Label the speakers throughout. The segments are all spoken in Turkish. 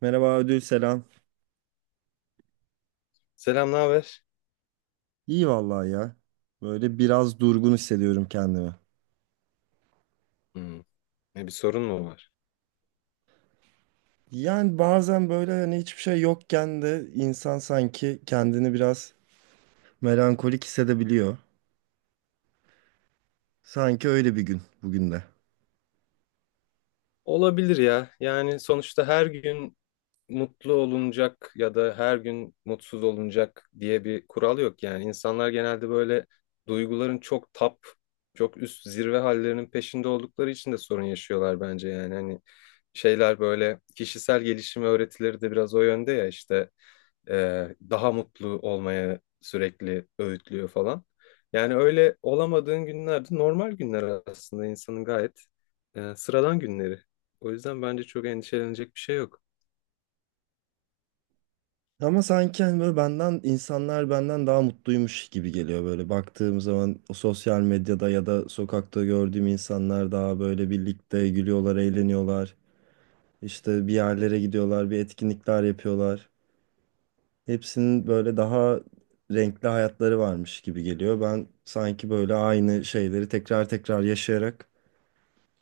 Speaker 1: Merhaba ödül selam.
Speaker 2: Selam, ne haber?
Speaker 1: İyi vallahi ya. Böyle biraz durgun hissediyorum kendimi.
Speaker 2: Hmm, Ne bir sorun mu var?
Speaker 1: Yani bazen böyle hani hiçbir şey yokken de insan sanki kendini biraz melankolik hissedebiliyor. Sanki öyle bir gün bugün de.
Speaker 2: Olabilir ya. Yani sonuçta her gün mutlu olunacak ya da her gün mutsuz olunacak diye bir kural yok yani. İnsanlar genelde böyle duyguların çok çok üst zirve hallerinin peşinde oldukları için de sorun yaşıyorlar bence yani. Hani şeyler böyle kişisel gelişim öğretileri de biraz o yönde ya işte, daha mutlu olmaya sürekli öğütlüyor falan. Yani öyle olamadığın günlerde normal günler aslında insanın gayet sıradan günleri. O yüzden bence çok endişelenecek bir şey yok.
Speaker 1: Ama sanki hani böyle insanlar benden daha mutluymuş gibi geliyor böyle baktığım zaman o sosyal medyada ya da sokakta gördüğüm insanlar daha böyle birlikte gülüyorlar, eğleniyorlar. İşte bir yerlere gidiyorlar, bir etkinlikler yapıyorlar. Hepsinin böyle daha renkli hayatları varmış gibi geliyor. Ben sanki böyle aynı şeyleri tekrar tekrar yaşayarak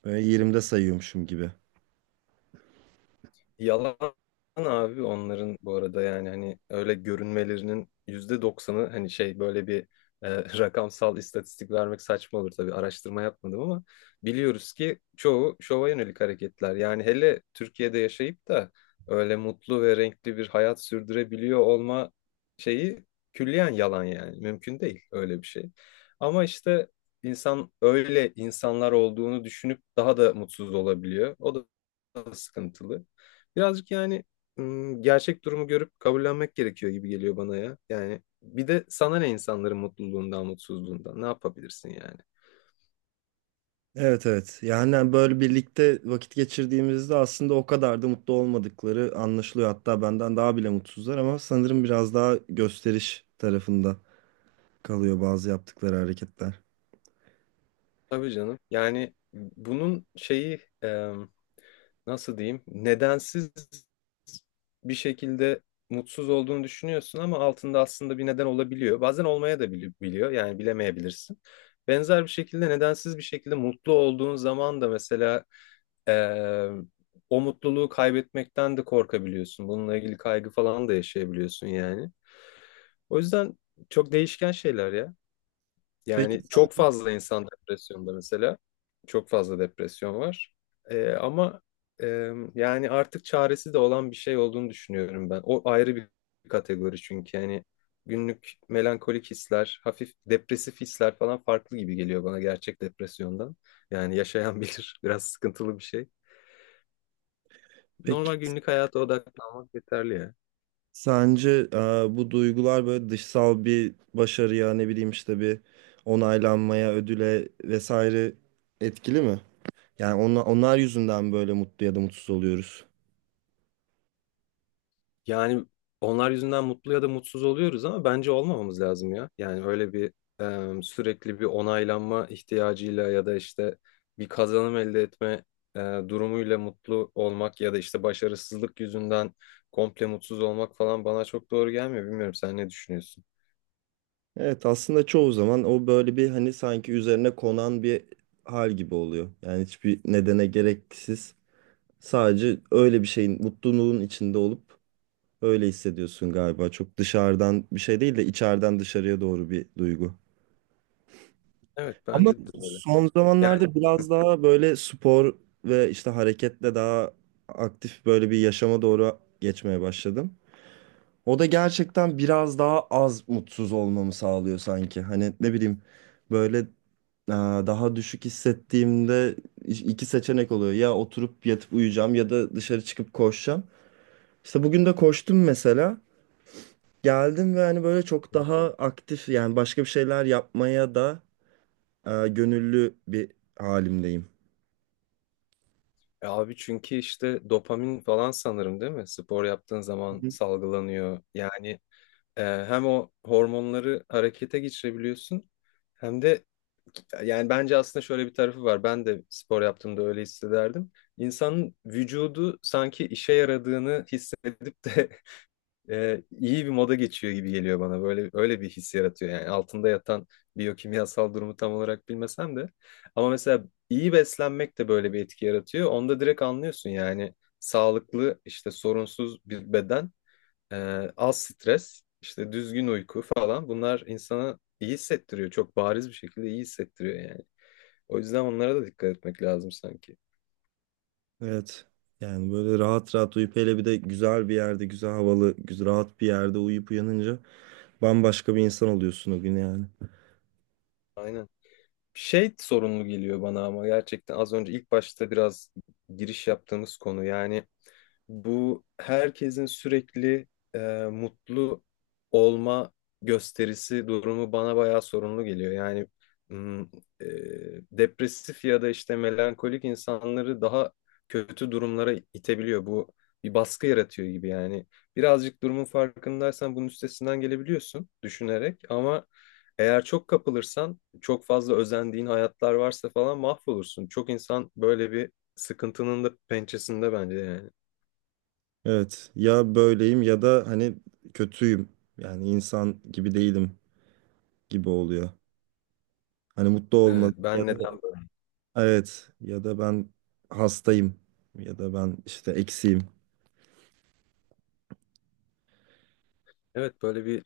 Speaker 1: böyle yerimde sayıyormuşum gibi.
Speaker 2: Yalan abi, onların bu arada yani hani öyle görünmelerinin %90'ı, hani şey, böyle bir e, rakamsal istatistik vermek saçma olur tabii, araştırma yapmadım, ama biliyoruz ki çoğu şova yönelik hareketler. Yani hele Türkiye'de yaşayıp da öyle mutlu ve renkli bir hayat sürdürebiliyor olma şeyi külliyen yalan yani, mümkün değil öyle bir şey. Ama işte insan öyle insanlar olduğunu düşünüp daha da mutsuz olabiliyor. O da sıkıntılı. Birazcık yani, gerçek durumu görüp kabullenmek gerekiyor gibi geliyor bana ya. Yani bir de sana ne insanların mutluluğundan, mutsuzluğundan, ne yapabilirsin yani?
Speaker 1: Evet, evet. Yani böyle birlikte vakit geçirdiğimizde aslında o kadar da mutlu olmadıkları anlaşılıyor. Hatta benden daha bile mutsuzlar ama sanırım biraz daha gösteriş tarafında kalıyor bazı yaptıkları hareketler.
Speaker 2: Tabii canım. Yani bunun şeyi, nasıl diyeyim, nedensiz bir şekilde mutsuz olduğunu düşünüyorsun ama altında aslında bir neden olabiliyor. Bazen olmaya da biliyor yani, bilemeyebilirsin. Benzer bir şekilde nedensiz bir şekilde mutlu olduğun zaman da mesela eee, o mutluluğu kaybetmekten de korkabiliyorsun. Bununla ilgili kaygı falan da yaşayabiliyorsun yani. O yüzden çok değişken şeyler ya.
Speaker 1: Peki,
Speaker 2: Yani çok fazla insan depresyonda mesela. Çok fazla depresyon var. Ama e, yani artık çaresi de olan bir şey olduğunu düşünüyorum ben. O ayrı bir kategori çünkü yani, günlük melankolik hisler, hafif depresif hisler falan farklı gibi geliyor bana gerçek depresyondan. Yani yaşayan bilir biraz sıkıntılı bir şey.
Speaker 1: peki.
Speaker 2: Normal günlük hayata odaklanmak yeterli ya.
Speaker 1: Sence bu duygular böyle dışsal bir başarıya ne bileyim işte bir onaylanmaya, ödüle vesaire etkili mi? Yani onlar yüzünden böyle mutlu ya da mutsuz oluyoruz.
Speaker 2: Yani onlar yüzünden mutlu ya da mutsuz oluyoruz ama bence olmamamız lazım ya. Yani öyle bir sürekli bir onaylanma ihtiyacıyla ya da işte bir kazanım elde etme e, durumuyla mutlu olmak, ya da işte başarısızlık yüzünden komple mutsuz olmak falan bana çok doğru gelmiyor. Bilmiyorum, sen ne düşünüyorsun?
Speaker 1: Evet, aslında çoğu zaman o böyle bir hani sanki üzerine konan bir hal gibi oluyor. Yani hiçbir nedene gereksiz sadece öyle bir şeyin mutluluğun içinde olup öyle hissediyorsun galiba. Çok dışarıdan bir şey değil de içeriden dışarıya doğru bir duygu.
Speaker 2: Evet,
Speaker 1: Ama
Speaker 2: bence de öyle.
Speaker 1: son
Speaker 2: Yani
Speaker 1: zamanlarda biraz daha böyle spor ve işte hareketle daha aktif böyle bir yaşama doğru geçmeye başladım. O da gerçekten biraz daha az mutsuz olmamı sağlıyor sanki. Hani ne bileyim böyle daha düşük hissettiğimde iki seçenek oluyor. Ya oturup yatıp uyuyacağım ya da dışarı çıkıp koşacağım. İşte bugün de koştum mesela. Geldim ve hani böyle çok daha aktif, yani başka bir şeyler yapmaya da gönüllü bir halimdeyim.
Speaker 2: abi, çünkü işte dopamin falan sanırım değil mi? Spor yaptığın zaman salgılanıyor. Yani Ee, hem o hormonları harekete geçirebiliyorsun, hem de yani bence aslında şöyle bir tarafı var. Ben de spor yaptığımda öyle hissederdim. İnsanın vücudu sanki işe yaradığını hissedip de iyi bir moda geçiyor gibi geliyor bana. Böyle öyle bir his yaratıyor yani, altında yatan biyokimyasal durumu tam olarak bilmesem de. Ama mesela iyi beslenmek de böyle bir etki yaratıyor. Onda direkt anlıyorsun yani, sağlıklı, işte sorunsuz bir beden, az stres, işte düzgün uyku falan, bunlar insana iyi hissettiriyor. Çok bariz bir şekilde iyi hissettiriyor yani. O yüzden onlara da dikkat etmek lazım sanki.
Speaker 1: Evet. Yani böyle rahat rahat uyup hele bir de güzel bir yerde, güzel havalı, güzel rahat bir yerde uyuyup uyanınca bambaşka bir insan oluyorsun o gün yani.
Speaker 2: Aynen. Şey sorunlu geliyor bana, ama gerçekten az önce ilk başta biraz giriş yaptığımız konu yani, bu herkesin sürekli e, mutlu olma gösterisi durumu bana bayağı sorunlu geliyor. Yani mm, e, depresif ya da işte melankolik insanları daha kötü durumlara itebiliyor. Bu bir baskı yaratıyor gibi yani. Birazcık durumun farkındaysan bunun üstesinden gelebiliyorsun düşünerek, ama eğer çok kapılırsan, çok fazla özendiğin hayatlar varsa falan, mahvolursun. Çok insan böyle bir sıkıntının da pençesinde bence yani.
Speaker 1: Evet. Ya böyleyim ya da hani kötüyüm. Yani insan gibi değilim gibi oluyor. Hani mutlu olmalı
Speaker 2: Evet,
Speaker 1: ya
Speaker 2: ben
Speaker 1: da
Speaker 2: neden böyle?
Speaker 1: evet, ya da ben hastayım ya da ben işte eksiğim.
Speaker 2: Evet, böyle bir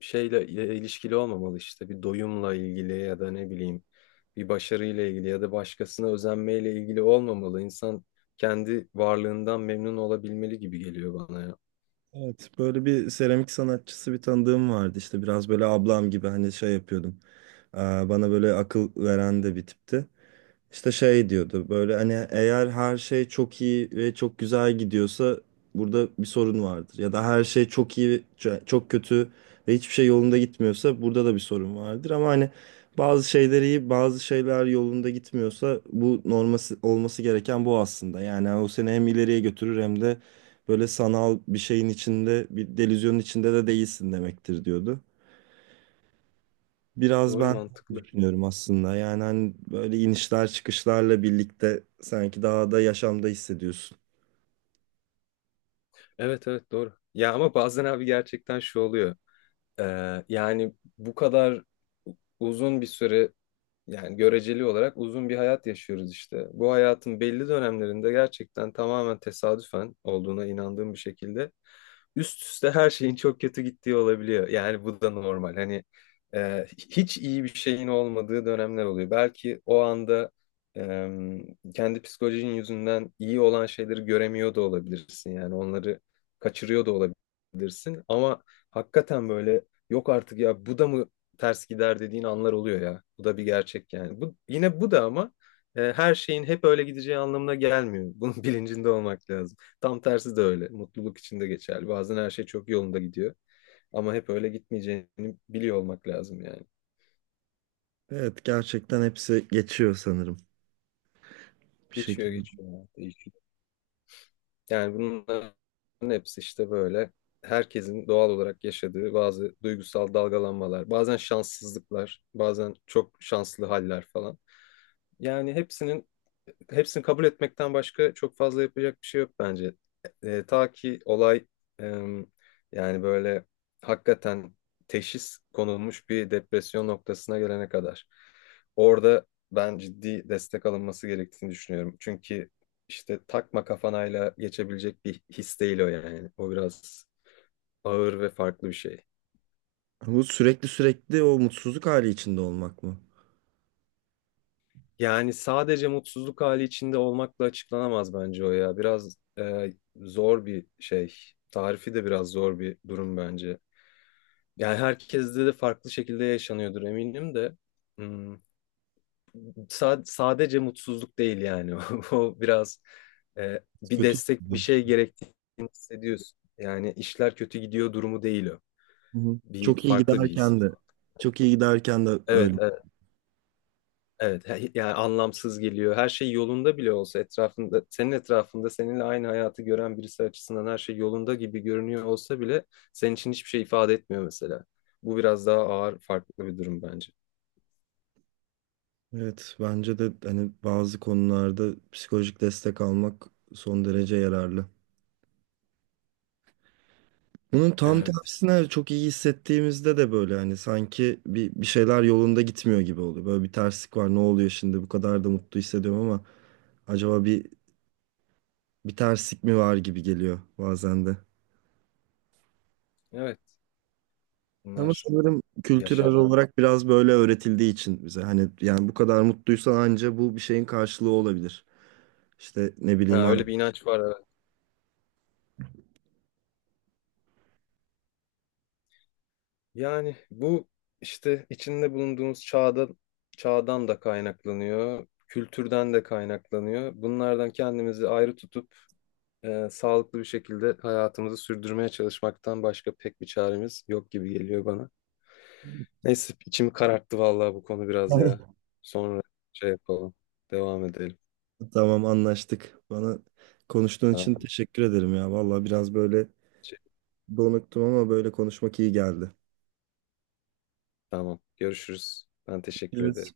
Speaker 2: şeyle ilişkili olmamalı işte. Bir doyumla ilgili ya da ne bileyim, bir başarıyla ilgili ya da başkasına özenmeyle ilgili olmamalı. İnsan kendi varlığından memnun olabilmeli gibi geliyor bana ya.
Speaker 1: Evet, böyle bir seramik sanatçısı bir tanıdığım vardı, işte biraz böyle ablam gibi hani şey yapıyordum. Aa, bana böyle akıl veren de bir tipti. İşte şey diyordu böyle, hani eğer her şey çok iyi ve çok güzel gidiyorsa burada bir sorun vardır. Ya da her şey çok iyi, çok kötü ve hiçbir şey yolunda gitmiyorsa burada da bir sorun vardır. Ama hani bazı şeyler iyi, bazı şeyler yolunda gitmiyorsa bu norması olması gereken bu aslında. Yani o seni hem ileriye götürür hem de böyle sanal bir şeyin içinde, bir delüzyonun içinde de değilsin demektir diyordu. Biraz
Speaker 2: Doğru,
Speaker 1: ben
Speaker 2: mantıklı.
Speaker 1: düşünüyorum aslında. Yani hani böyle inişler çıkışlarla birlikte sanki daha da yaşamda hissediyorsun.
Speaker 2: Evet, evet, doğru. Ya ama bazen abi gerçekten şu oluyor. Yani bu kadar uzun bir süre, yani göreceli olarak uzun bir hayat yaşıyoruz işte. Bu hayatın belli dönemlerinde gerçekten tamamen tesadüfen olduğuna inandığım bir şekilde üst üste her şeyin çok kötü gittiği olabiliyor. Yani bu da normal. Hani hiç iyi bir şeyin olmadığı dönemler oluyor. Belki o anda e, kendi psikolojinin yüzünden iyi olan şeyleri göremiyor da olabilirsin. Yani onları kaçırıyor da olabilirsin. Ama hakikaten böyle, yok artık ya, bu da mı ters gider dediğin anlar oluyor ya. Bu da bir gerçek yani. Bu yine, bu da ama her şeyin hep öyle gideceği anlamına gelmiyor. Bunun bilincinde olmak lazım. Tam tersi de öyle. Mutluluk için de geçerli. Bazen her şey çok yolunda gidiyor ama hep öyle gitmeyeceğini biliyor olmak lazım yani.
Speaker 1: Evet, gerçekten hepsi geçiyor sanırım bir
Speaker 2: Geçiyor,
Speaker 1: şekilde.
Speaker 2: geçiyor ya, değişiyor. Yani bunların hepsi işte böyle herkesin doğal olarak yaşadığı bazı duygusal dalgalanmalar, bazen şanssızlıklar, bazen çok şanslı haller falan. Yani hepsini kabul etmekten başka çok fazla yapacak bir şey yok bence. Ta ki olay, e, yani böyle hakikaten teşhis konulmuş bir depresyon noktasına gelene kadar. Orada ben ciddi destek alınması gerektiğini düşünüyorum. Çünkü işte takma kafanayla geçebilecek bir his değil o yani. O biraz ağır ve farklı bir şey.
Speaker 1: Bu sürekli sürekli o mutsuzluk hali içinde olmak mı?
Speaker 2: Yani sadece mutsuzluk hali içinde olmakla açıklanamaz bence o ya. Biraz zor bir şey. Tarifi de biraz zor bir durum bence. Yani herkeste de farklı şekilde yaşanıyordur eminim de. Hmm, sadece mutsuzluk değil yani. O biraz bir
Speaker 1: Kötü
Speaker 2: destek, bir şey
Speaker 1: hissediyorsun.
Speaker 2: gerektiğini hissediyorsun. Yani işler kötü gidiyor durumu değil o.
Speaker 1: Hı hı.
Speaker 2: Bir
Speaker 1: Çok iyi
Speaker 2: farklı bir his.
Speaker 1: giderken de, çok iyi giderken de öyle.
Speaker 2: Evet, evet. Evet, yani anlamsız geliyor. Her şey yolunda bile olsa etrafında, senin etrafında seninle aynı hayatı gören birisi açısından her şey yolunda gibi görünüyor olsa bile senin için hiçbir şey ifade etmiyor mesela. Bu biraz daha ağır, farklı bir durum bence.
Speaker 1: Evet, bence de hani bazı konularda psikolojik destek almak son derece yararlı. Bunun tam
Speaker 2: Evet,
Speaker 1: tersine çok iyi hissettiğimizde de böyle hani sanki bir şeyler yolunda gitmiyor gibi oluyor. Böyle bir terslik var. Ne oluyor şimdi? Bu kadar da mutlu hissediyorum ama acaba bir terslik mi var gibi geliyor bazen de.
Speaker 2: evet.
Speaker 1: Ama
Speaker 2: Bunlar
Speaker 1: sanırım kültürel
Speaker 2: yaşanan.
Speaker 1: olarak biraz böyle öğretildiği için bize hani, yani bu kadar mutluysan anca bu bir şeyin karşılığı olabilir. İşte ne
Speaker 2: Ha,
Speaker 1: bileyim abi.
Speaker 2: öyle bir inanç var, evet. Yani bu işte içinde bulunduğumuz çağdan da kaynaklanıyor, kültürden de kaynaklanıyor. Bunlardan kendimizi ayrı tutup sağlıklı bir şekilde hayatımızı sürdürmeye çalışmaktan başka pek bir çaremiz yok gibi geliyor bana. Neyse, içimi kararttı vallahi bu konu biraz ya. Sonra şey yapalım. Devam edelim.
Speaker 1: Tamam, anlaştık. Bana konuştuğun için
Speaker 2: Tamam.
Speaker 1: teşekkür ederim ya. Vallahi biraz böyle
Speaker 2: Şey-
Speaker 1: donuktum ama böyle konuşmak iyi geldi.
Speaker 2: tamam. Görüşürüz. Ben teşekkür
Speaker 1: Evet.
Speaker 2: ederim.